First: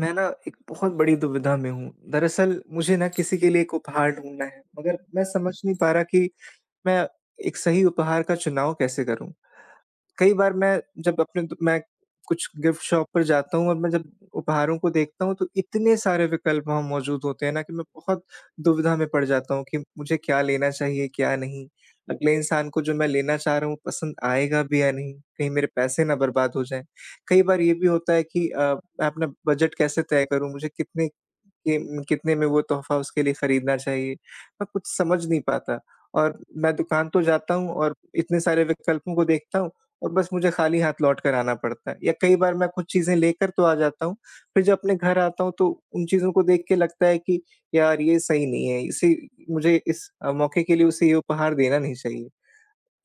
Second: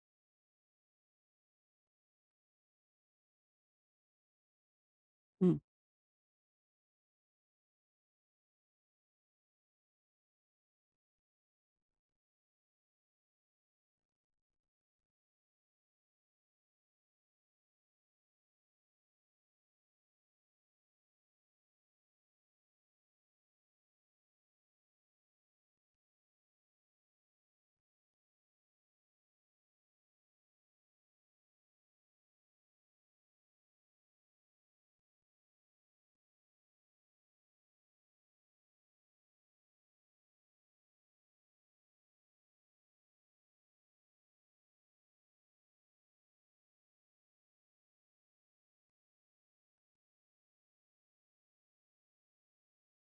मैं ना एक बहुत बड़ी दुविधा में हूँ। दरअसल मुझे ना किसी के लिए एक उपहार ढूँढना है, मगर मैं समझ हुँ। नहीं पा रहा कि मैं एक सही उपहार का चुनाव कैसे करूँ? कई बार मैं, जब अपने द मैं कुछ गिफ्ट शॉप पर जाता हूँ और मैं जब उपहारों को देखता हूँ, तो इतने सारे विकल्प वहाँ मौजूद होते हैं ना कि मैं बहुत दुविधा में पड़ जाता हूँ कि मुझे क्या लेना चाहिए, क्या नहीं? अगले इंसान को जो मैं लेना चाह रहा हूँ, पसंद आएगा भी या नहीं? कहीं मेरे पैसे ना बर्बाद हो जाएँ। कई बार ये भी होता है कि मैं अपना बजट कैसे तय करूँ? मुझे कितने में वो तोहफ़ा उसके लिए खरीदना चाहिए? मैं कुछ समझ नहीं पाता और मैं दुकान तो जाता हूँ और इतने सारे विकल्पों को देखता हूँ और बस मुझे खाली हाथ लौट कर आना पड़ता है। या कई बार मैं कुछ चीज़ें लेकर तो आ जाता हूँ, फिर जब अपने घर आता हूँ तो उन चीज़ों को देख के लगता है कि यार ये सही नहीं है, इसे मुझे इस अ, मौके के लिए उसे ये उपहार देना नहीं चाहिए।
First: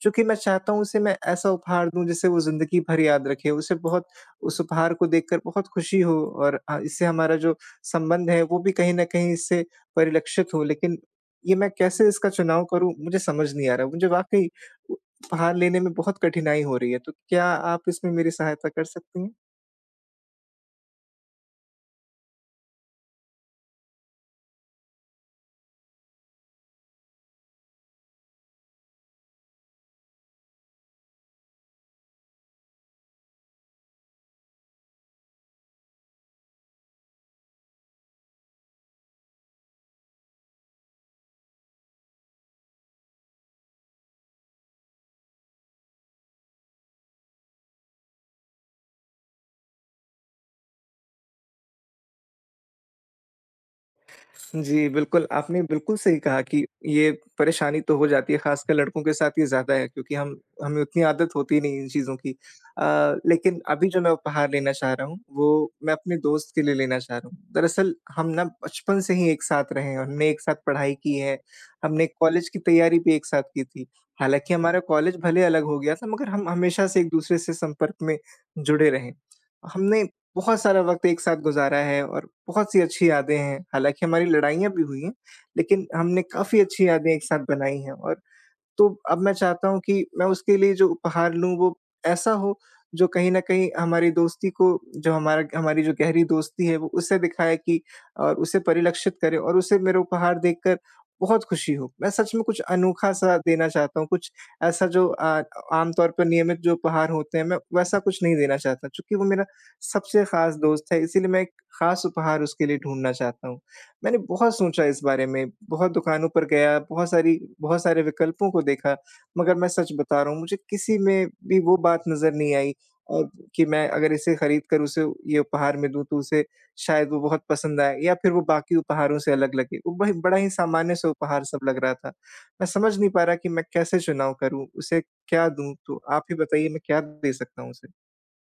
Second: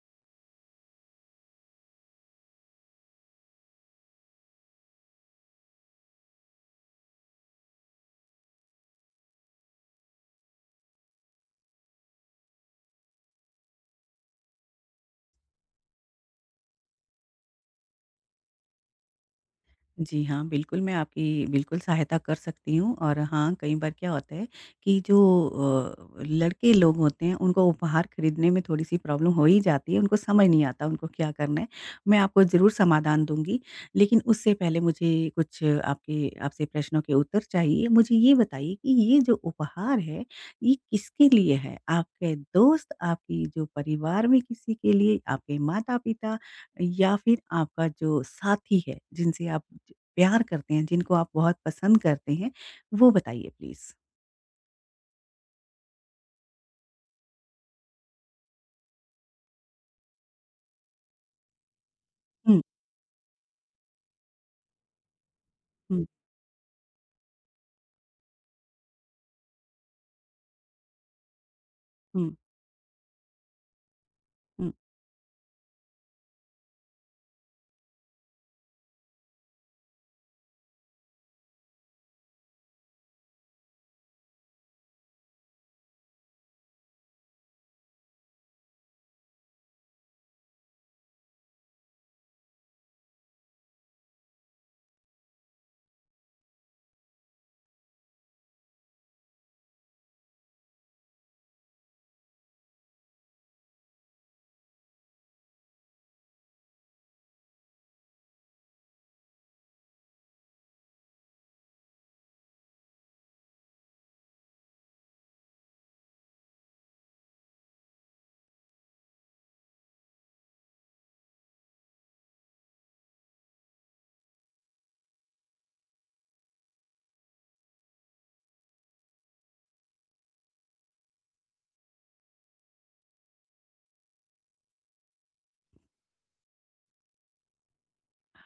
चूँकि मैं चाहता हूँ उसे मैं ऐसा उपहार दूँ जिसे वो ज़िंदगी भर याद रखे, उसे बहुत उस उपहार को देखकर बहुत खुशी हो और इससे हमारा जो संबंध है वो भी कहीं न कहीं इससे परिलक्षित हो। लेकिन ये मैं कैसे इसका चुनाव करूँ, मुझे समझ नहीं आ रहा। मुझे वाक़ई उपहार लेने में बहुत कठिनाई हो रही है, तो क्या आप इसमें मेरी सहायता कर सकती हैं? जी हाँ, बिल्कुल मैं आपकी बिल्कुल सहायता कर सकती हूँ और हाँ, कई बार क्या होता है कि जो लड़के लोग होते हैं उनको उपहार खरीदने में थोड़ी-सी प्रॉब्लम हो ही जाती है, उनको समझ नहीं आता उनको क्या करना है। मैं आपको ज़रूर समाधान दूँगी, लेकिन उससे पहले मुझे कुछ आपके आपसे प्रश्नों के उत्तर चाहिए। मुझे ये बताइए कि ये जो उपहार है, ये किसके लिए है? आपके दोस्त, आपकी जो परिवार में किसी के लिए, आपके माता-पिता या फिर आपका जो साथी है, जिनसे आप ज प्यार करते हैं, जिनको आप बहुत पसंद करते हैं, वो बताइए प्लीज़? जी, बिल्कुल, आपने बिल्कुल सही कहा कि ये परेशानी तो हो जाती है, ख़ासकर लड़कों के साथ ये ज़्यादा है, क्योंकि हम हमें उतनी आदत होती नहीं इन चीज़ों की। हुँ, लेकिन अभी जो मैं उपहार लेना चाह रहा हूँ, वो मैं हुँ, अपने दोस्त के लिए लेना चाह रहा हूँ। दरअसल हम ना बचपन से ही एक साथ रहे हैं, हमने एक साथ पढ़ाई की है, हमने हुँ, कॉलेज की तैयारी भी एक साथ की थी। हालाँकि हुँ। हमारा कॉलेज भले अलग हो गया था, मगर हम हमेशा से एक-दूसरे से संपर्क में जुड़े रहे। हमने बहुत सारा वक़्त एक साथ गुज़ारा है और बहुत-सी अच्छी यादें हैं। हालाँकि हमारी लड़ाइयाँ भी हुई हैं, लेकिन हमने काफ़ी अच्छी यादें एक साथ बनाई हैं। और तो अब मैं चाहता हूँ कि मैं उसके लिए जो उपहार लूँ वो ऐसा हो जो कहीं न कहीं हमारी दोस्ती को, जो हमारा हमारी जो गहरी दोस्ती है वो, उसे दिखाए कि और उसे परिलक्षित करे, और उसे मेरे उपहार देखकर बहुत खुशी हो। मैं सच में कुछ अनोखा-सा देना चाहता हूँ, कुछ ऐसा जो आम तौर पर नियमित जो उपहार होते हैं मैं वैसा कुछ नहीं देना चाहता। चूँकि वो मेरा सबसे ख़ास दोस्त है, इसीलिए मैं एक ख़ास उपहार उसके लिए ढूँढना चाहता हूँ। मैंने बहुत सोचा इस बारे में, बहुत दुकानों पर गया, बहुत सारे विकल्पों को देखा, मगर मैं सच बता रहा हूँ, मुझे किसी में भी वो बात नज़र नहीं आई और कि मैं अगर इसे खरीद कर उसे ये उपहार में दूँ तो उसे शायद वो बहुत पसंद आए या फिर वो बाकी उपहारों से अलग लगे। वो बही बड़ा ही सामान्य-सा उपहार सब लग रहा था। मैं समझ नहीं पा रहा कि मैं कैसे चुनाव करूँ, उसे क्या दूँ? तो आप ही बताइए, मैं क्या दे सकता हूँ उसे?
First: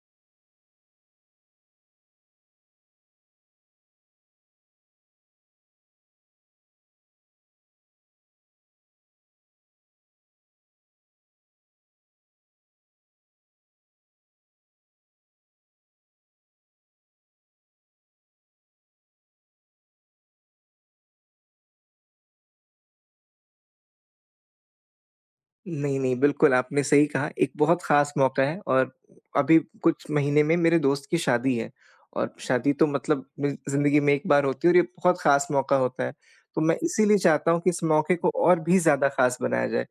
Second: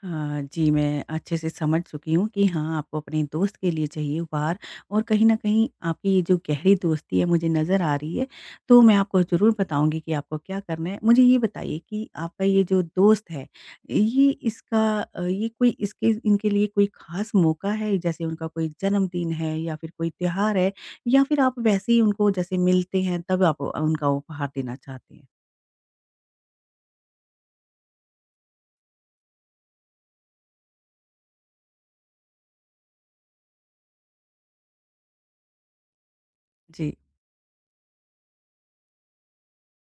हाँ, जी, मैं अच्छे से समझ चुकी हूँ कि हाँ, आपको अपने दोस्त के लिए चाहिए उपहार और कहीं न कहीं आपकी ये जो गहरी दोस्ती है मुझे नज़र आ रही है, तो मैं आपको ज़रूर बताऊँगी कि आपको क्या करना है। मुझे ये बताइए कि आपका ये जो दोस्त है, ये कोई इसके इनके लिए कोई ख़ास मौका है जैसे उनका कोई जन्मदिन है या फिर कोई त्योहार है या फिर आप वैसे ही उनको जैसे मिलते हैं तब आप उनका उपहार देना चाहते हैं? नहीं, नहीं, बिल्कुल आपने सही कहा, एक बहुत ख़ास मौका है। और अभी कुछ महीने में मेरे दोस्त की शादी है, और शादी तो मतलब मेरी ज़िंदगी में एक बार होती है और ये बहुत ख़ास मौका होता है। तो मैं इसीलिए चाहता हूँ कि इस मौके को और भी ज़्यादा ख़ास बनाया जाए।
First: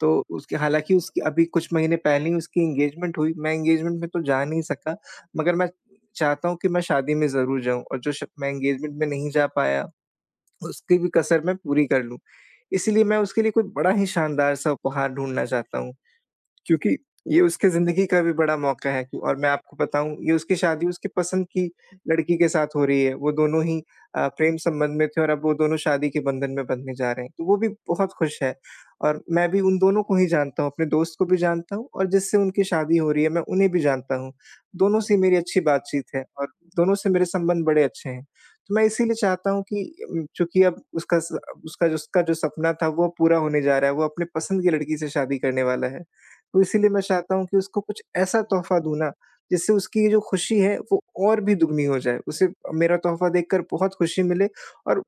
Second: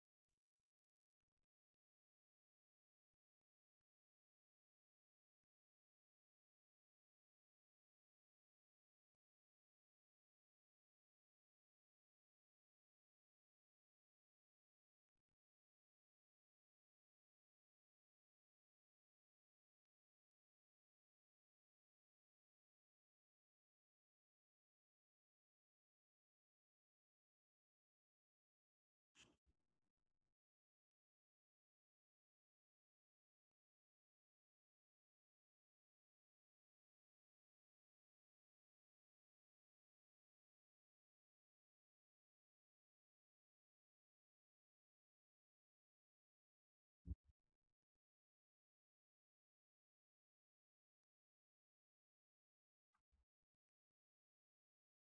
तो उसके हालाँकि उसकी अभी कुछ महीने पहले ही उसकी एंगेजमेंट हुई, मैं एंगेजमेंट में तो जा नहीं सका, मगर मैं चाहता हूँ कि मैं शादी में ज़रूर जाऊँ, और जो श मैं एंगेजमेंट में नहीं जा पाया उसकी भी कसर मैं पूरी कर लूँ। इसीलिए मैं उसके लिए कोई बड़ा ही शानदार-सा उपहार ढूँढना चाहता हूँ। क्योंकि ये उसके ज़िंदगी का भी बड़ा मौका है। कि और मैं आपको बताऊँ, ये उसकी शादी उसकी पसंद की लड़की के साथ हो रही है। वो दोनों ही प्रेम संबंध में थे और अब वो दोनों शादी के बंधन में बँधने जा रहे हैं। तो वो भी बहुत खुश है, और मैं भी उन दोनों को ही जानता हूँ, अपने दोस्त को भी जानता हूँ और जिससे उनकी शादी हो रही है मैं उन्हें भी जानता हूँ। दोनों से मेरी अच्छी बातचीत है और दोनों से मेरे संबंध बड़े अच्छे हैं। तो मैं इसीलिए चाहता हूँ कि चूँकि अब उसका जो सपना था वो पूरा होने जा रहा है। वो अपने पसंद की लड़की से शादी करने वाला है। तो इसीलिए मैं चाहता हूँ कि उसको कुछ ऐसा तोहफ़ा दूँ ना, जिससे उसकी ये जो खुशी है वो और भी दुगनी हो जाए। उसे मेरा तोहफ़ा देखकर बहुत खुशी मिले, और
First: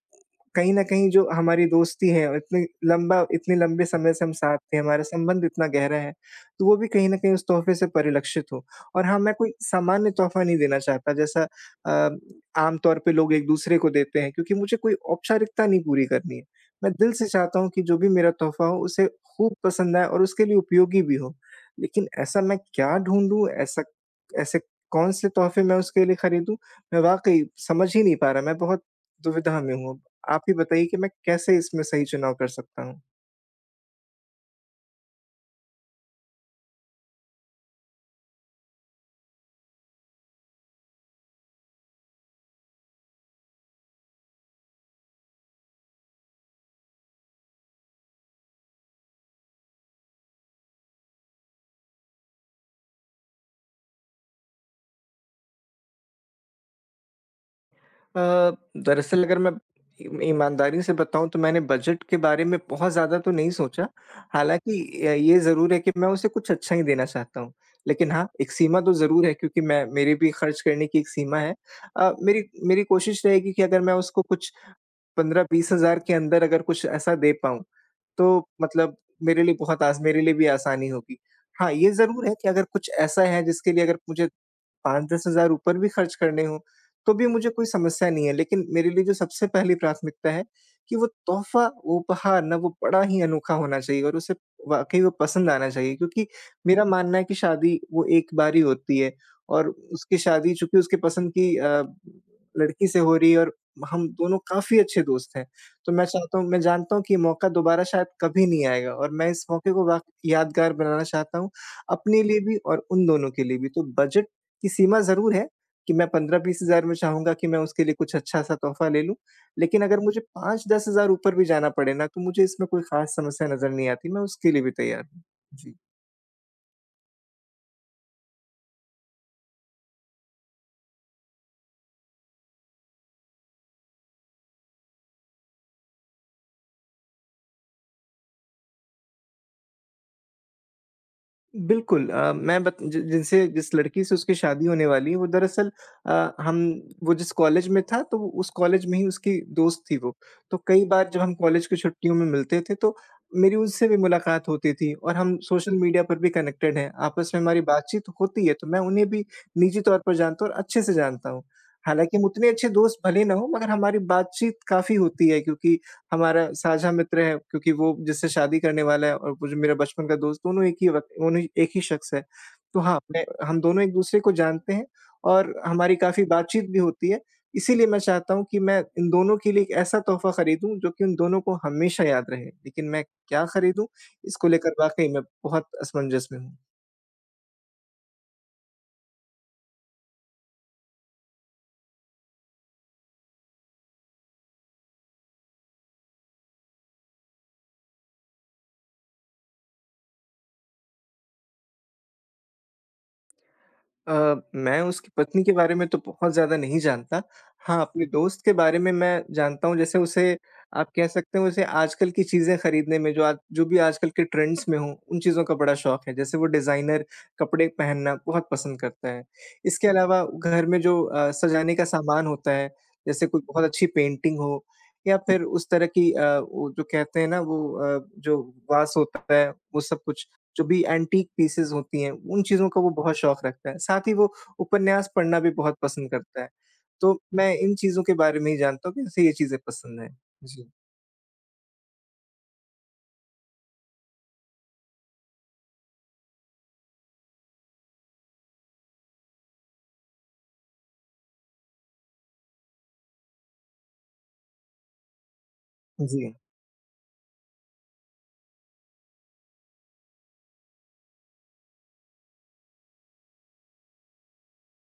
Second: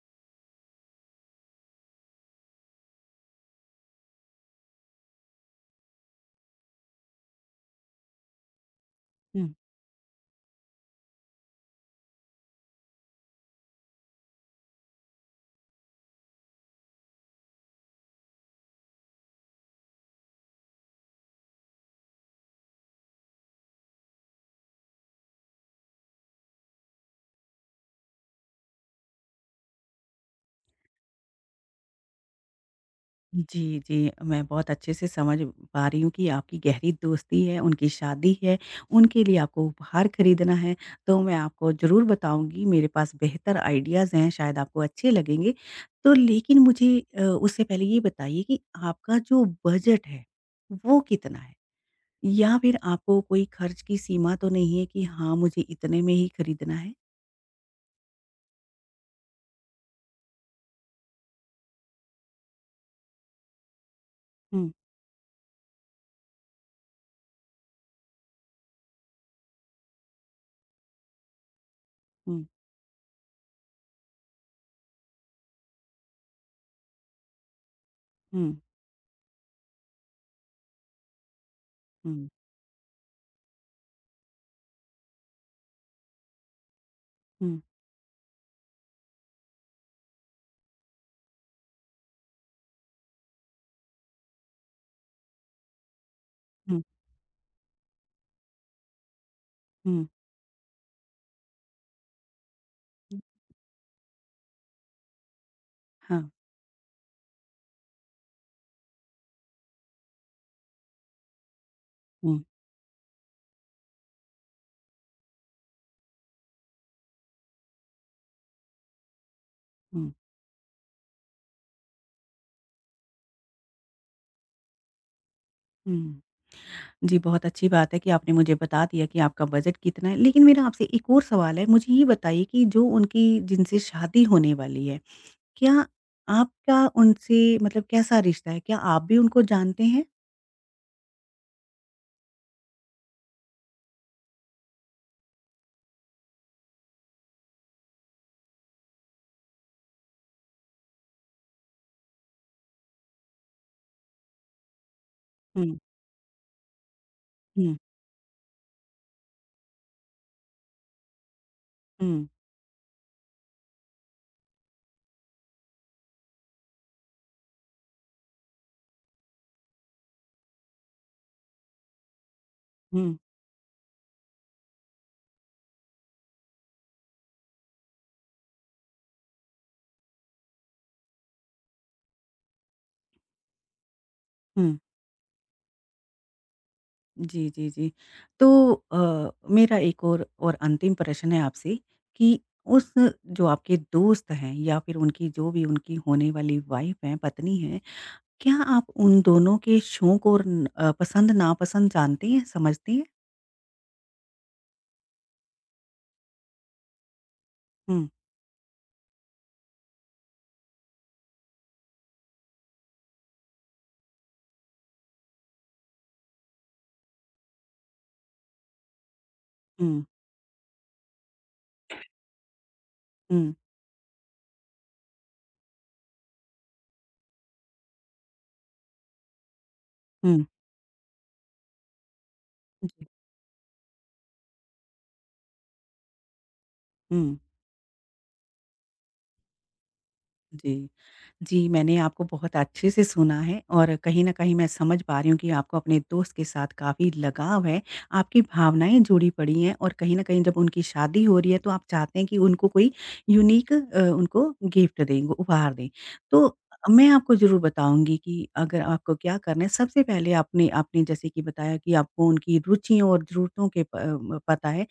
कहीं न कहीं जो हमारी दोस्ती है, और इतनी लंबा इतने लंबे समय से हम साथ थे, हमारा संबंध इतना गहरा है, तो वो भी कहीं न कहीं उस तोहफ़े से परिलक्षित हो। और हाँ, मैं कोई जी। सामान्य तोहफ़ा नहीं देना चाहता जैसा अ, आम तौर पे लोग एक-दूसरे को देते हैं, क्योंकि मुझे कोई औपचारिकता नहीं पूरी करनी है। मैं दिल से चाहता हूँ कि जो भी मेरा तोहफ़ा हो उसे खूब पसंद आए और उसके लिए उपयोगी भी हो। लेकिन ऐसा मैं क्या ढूँढूँ? ऐसा ऐसे कौन से तोहफ़े मैं उसके लिए खरीदूँ? मैं वाक़ई समझ ही नहीं पा रहा, मैं बहुत दुविधा में हूँ अब। आप ही बताइए कि मैं कैसे इसमें सही चुनाव कर सकता हूँ? जी, जी। मैं बहुत अच्छे से समझ पा रही हूँ कि आपकी गहरी दोस्ती है, उनकी शादी है, उनके लिए आपको उपहार खरीदना है, तो मैं आपको ज़रूर बताऊँगी। मेरे पास बेहतर आइडियाज़ हैं, शायद आपको अच्छे लगेंगे। तो लेकिन मुझे उससे पहले ये बताइए कि आपका जो बजट है, वो कितना है? या फिर आपको कोई खर्च की सीमा तो नहीं है कि हाँ, मुझे इतने में ही खरीदना है? दरअसल अगर मैं ईम ईमानदारी से बताऊँ तो मैंने बजट के बारे में बहुत ज़्यादा तो नहीं सोचा। हुँ, हालाँकि ये ज़रूर है कि मैं उसे कुछ अच्छा ही देना चाहता हूँ। लेकिन हाँ, एक सीमा तो ज़रूर है, क्योंकि मैं मेरी भी खर्च करने की एक सीमा है। मेरी हुँ, मेरी कोशिश रहेगी कि अगर मैं उसको कुछ 15-20 हज़ार के अंदर अगर कुछ ऐसा दे पाऊँ, तो हुँ, मतलब मेरे लिए भी आसानी होगी। हाँ, ये ज़रूर हुँ, है कि अगर कुछ ऐसा है जिसके लिए अगर मुझे 5-10 हज़ार ऊपर भी खर्च करने हों, तो भी मुझे हुँ, कोई समस्या नहीं है। लेकिन मेरे लिए जो सबसे पहली प्राथमिकता है कि वो तोहफ़ा, वो उपहार ना, वो बड़ा ही अनोखा होना चाहिए और उसे वाक़ई वो पसंद आना चाहिए, क्योंकि हुँ, मेरा मानना है कि शादी वो एक बार ही होती है, और हुँ। उसकी शादी चूँकि उसके पसंद की लड़की से हो रही है, और हम दोनों काफ़ी अच्छे दोस्त हैं। तो मैं हाँ, चाहता हूँ मैं जानता हूँ कि ये मौका दोबारा शायद कभी नहीं आएगा, और मैं इस मौके को वाक़ यादगार बनाना चाहता हूँ, अपने लिए हुँ, भी और उन दोनों के लिए भी। तो बजट की सीमा ज़रूर है कि मैं 15-20 हज़ार में चाहूँगा कि मैं उसके लिए कुछ अच्छा-सा तोहफ़ा ले लूँ। लेकिन अगर हुँ, मुझे 5-10 हज़ार ऊपर भी जाना पड़े ना, तो मुझे इसमें कोई ख़ास समस्या नज़र नहीं आती। मैं उसके लिए भी तैयार हूँ। जी। हुँ। जी, बहुत अच्छी बात है कि आपने मुझे बता दिया कि आपका बजट कितना है। लेकिन मेरा आपसे एक और सवाल है, मुझे ये बताइए कि जो उनकी जिनसे शादी होने वाली है, क्या आपका उनसे मतलब कैसा रिश्ता है? क्या आप भी उनको जानते हैं? बिल्कुल। मैं बत जि जिनसे जिस लड़की से उसकी शादी होने वाली है, वो दरअसल हम वो जिस कॉलेज में था, तो वो उस कॉलेज में ही उसकी दोस्त थी वो। तो कई बार जब हम कॉलेज की छुट्टियों में मिलते थे, तो मेरी उससे भी मुलाकात होती थी, और हम हुँ, सोशल मीडिया पर भी कनेक्टेड हैं, आपस में हमारी हुँ, बातचीत होती है, तो मैं उन्हें भी निजी तौर पर जानता हूँ और अच्छे से जानता हूँ। हालाँकि हम हुँ, उतने अच्छे दोस्त भले ना हों, मगर हमारी बातचीत काफ़ी होती है, क्योंकि हमारा साझा मित्र है, क्योंकि वो जिससे शादी करने वाला है और वो जो मेरा बचपन का दोस्त, दोनों एक ही शख़्स है। तो हाँ, हुँ, मैं हम दोनों एक-दूसरे को जानते हैं, और हमारी काफ़ी बातचीत भी होती है। इसीलिए मैं चाहता हूँ कि मैं इन दोनों के लिए एक ऐसा तोहफ़ा खरीदूँ जो कि उन दोनों को हमेशा याद रहे। लेकिन मैं क्या खरीदूँ? इसको लेकर हुँ। वाक़ई मैं बहुत असमंजस में हूँ। जी, जी, जी। तो मेरा एक और अंतिम प्रश्न है आपसे कि उस जो आपके दोस्त हैं या फिर उनकी जो भी उनकी होने वाली वाइफ़ हैं, पत्नी हैं क्या आप उन दोनों के शौक और न अ, पसंद-नापसंद जानती हैं, समझती हैं? मैं उसकी पत्नी के बारे में तो बहुत ज़्यादा नहीं जानता। हाँ, अपने हुँ, दोस्त के बारे में मैं जानता हूँ। जैसे उसे आप कह सकते हो, उसे आजकल की चीज़ें खरीदने में, जो भी आजकल के ट्रेंड्स में हों, उन चीज़ों का बड़ा शौक है। जैसे वो डिज़ाइनर कपड़े पहनना बहुत पसंद करता है। इसके हुँ, अलावा घर में जो सजाने का सामान होता है, जैसे कोई हुँ, बहुत अच्छी पेंटिंग हो या फिर उस तरह की वो जो कहते हैं ना वो, जो वास होता है, वो सब कुछ, हुँ, जो भी एंटीक पीसेस होती हैं, उन चीज़ों का वो जी, बहुत शौक रखता है। साथ ही वो उपन्यास पढ़ना भी बहुत पसंद करता है। तो हुँ। मैं इन चीज़ों के बारे में ही जानता हूँ कि उसे ये चीज़ें पसंद हैं। जी, जी। जी, मैंने आपको बहुत अच्छे से सुना है और कहीं न कहीं मैं समझ पा रही हूँ कि आपको अपने दोस्त के साथ काफ़ी लगाव है, आपकी भावनाएँ जुड़ी पड़ी हैं और कहीं न कहीं जब उनकी शादी हो रही है, तो आप चाहते हैं कि उनको कोई यूनिक उनको गिफ्ट दें, उपहार दें। जी, तो मैं आपको ज़रूर बताऊँगी कि अगर आपको क्या करना है, सबसे पहले आपने आपने जैसे कि बताया कि आपको उनकी रुचियों और ज़रूरतों पता है।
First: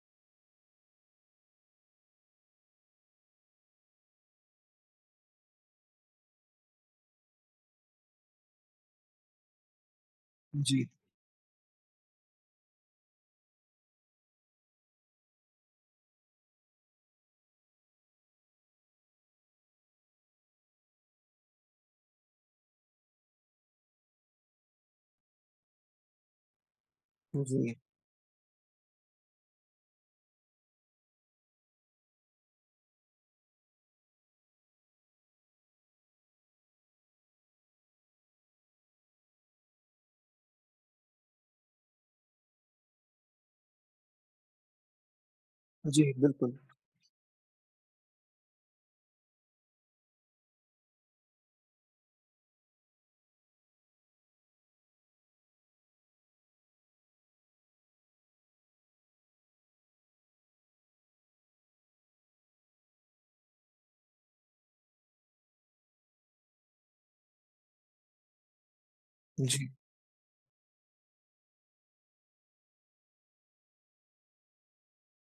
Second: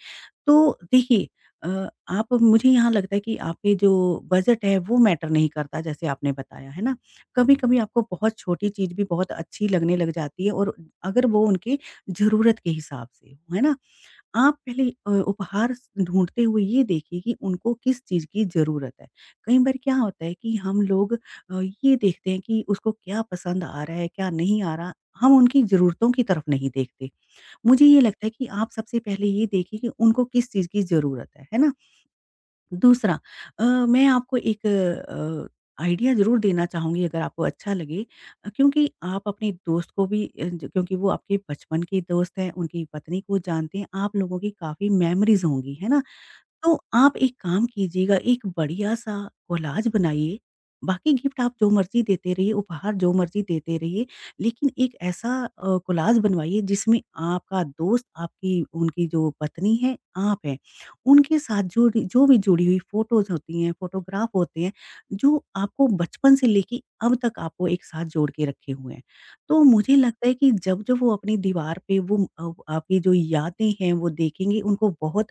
तो देखिए अ, आप मुझे यहाँ लगता है कि आपके जो बजट है वो मैटर नहीं करता जैसे आपने बताया है ना। कभी-कभी आपको बहुत छोटी चीज़ भी बहुत अच्छी लगने लग जाती है और जी, अगर वो उनकी ज़रूरत के हिसाब से हो, है ना? आप पहले उपहार स ढूँढते हुए ये देखिए कि उनको किस चीज़ की ज़रूरत है। कई बार क्या होता है कि हम लोग ये देखते हैं कि उसको क्या पसंद आ रहा है, क्या नहीं आ रहा, हम उनकी ज़रूरतों की तरफ नहीं देखते। जी, मुझे ये लगता है कि आप सबसे पहले ये देखिए कि उनको किस चीज़ की ज़रूरत है ना? दूसरा मैं आपको एक आइडिया ज़रूर देना चाहूँगी अगर आपको अच्छा लगे क्योंकि आप अपने दोस्त को भी अ, ज क्योंकि वो आपके बचपन के दोस्त हैं, उनकी पत्नी को जानते हैं, आप लोगों की काफ़ी मेमोरीज़ होंगी, है ना? जी, बिल्कुल। तो आप एक काम कीजिएगा, एक बढ़िया-सा कोलाज बनाइए, बाकी गिफ्ट आप जो मर्ज़ी देते रहिए, उपहार जो मर्ज़ी देते रहिए, लेकिन एक ऐसा कोलाज बनवाइए जिसमें आपका दोस्त, आपकी उनकी जो पत्नी है, आप हैं, उनके साथ जुड़ी जो भी जुड़ी हुई फ़ोटोज़ होती हैं, फ़ोटोग्राफ होते हैं, जो आपको बचपन से लेके अब तक आपको एक साथ जोड़ के रखे हुए हैं। तो जी, मुझे लगता है कि जब-जब वो अपनी दीवार पे वो आपकी जो यादें हैं, वो देखेंगे, उनको बहुत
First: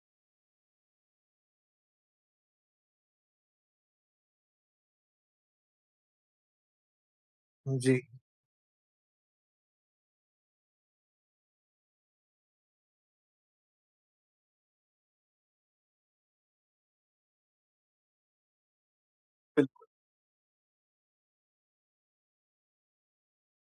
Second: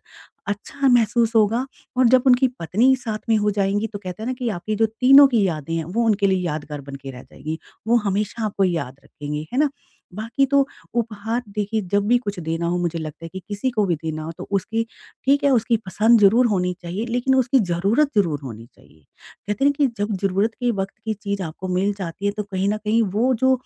अच्छा महसूस होगा और जब उनकी पत्नी साथ में हो जाएँगी तो कहते हैं ना कि आपकी जो तीनों की यादें हैं वो उनके लिए यादगार बन के रह जाएगी। वो जी, हमेशा आपको याद रखेंगे, है ना? बाकी तो उपहार देखिए जब भी कुछ देना हो मुझे लगता है कि किसी को भी देना हो तो उसकी ठीक है उसकी पसंद ज़रूर होनी चाहिए लेकिन उसकी ज़रूरत ज़रूर होनी चाहिए। कहते हैं बिल्कुल। कि जब ज़रूरत के वक़्त की चीज़ आपको मिल जाती है तो कहीं न कहीं वो जो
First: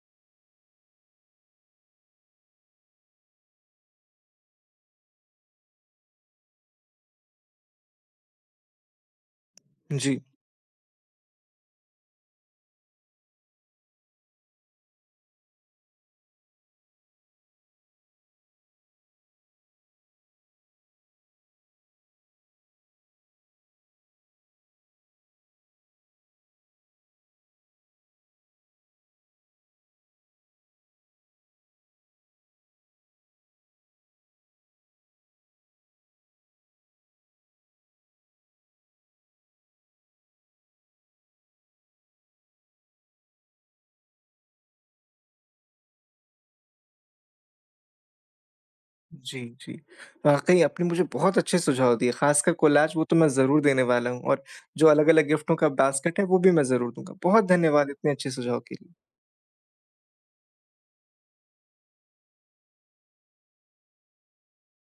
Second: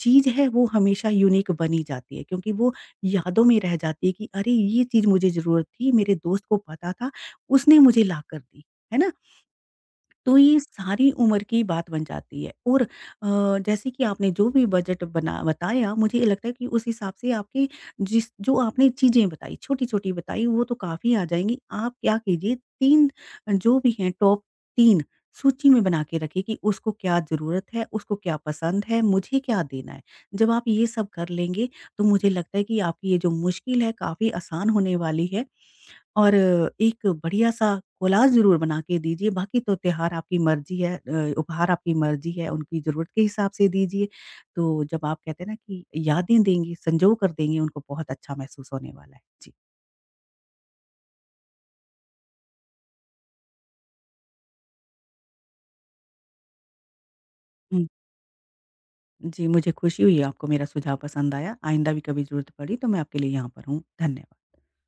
चीज़ है वो हमेशा यूनिक बनी जाती है क्योंकि वो यादों में रह जाती है कि अरे! ये चीज़ मुझे ज़रूरत थी, मेरे दोस्त को पता था, उसने मुझे लाकर दी। है ना? जी, तो ये सारी उम्र की बात बन जाती है और जैसे कि आपने जो भी बजट बना बताया मुझे ये लगता है कि उस हिसाब से आपकी जिस जो आपने चीज़ें बताई छोटी-छोटी बताई वो तो काफ़ी आ जाएँगी। आप क्या कीजिए 3 जो भी हैं टॉप 3 सूची में बना के रखिए कि उसको क्या ज़रूरत है, उसको क्या पसंद है, मुझे क्या देना है। जब आप ये सब कर लेंगे तो मुझे लगता है कि आपकी ये जो मुश्किल है काफ़ी आसान होने वाली है। और एक बढ़िया-सा कोलाज ज़रूर बना के दीजिए, बाकी तो त्योहार आपकी मर्ज़ी है उपहार आपकी मर्ज़ी है, उनकी ज़रूरत के हिसाब से दीजिए। तो जब आप कहते हैं ना कि यादें देंगे, संजो कर देंगे, उनको बहुत अच्छा महसूस होने वाला है। जी, जी। जी। वाक़ई आपने मुझे बहुत अच्छे सुझाव दिए, ख़ासकर कोलाज, वो तो मैं ज़रूर देने वाला हूँ, और जो अलग-अलग गिफ्टों का बास्केट है, वो भी मैं ज़रूर दूँगा। बहुत हुँ, धन्यवाद इतने अच्छे सुझाव के लिए। जी, मुझे खुशी हुई आपको मेरा सुझाव पसंद आया। आइंदा भी कभी ज़रूरत पड़ी तो मैं आपके लिए यहाँ पर हूँ। धन्यवाद।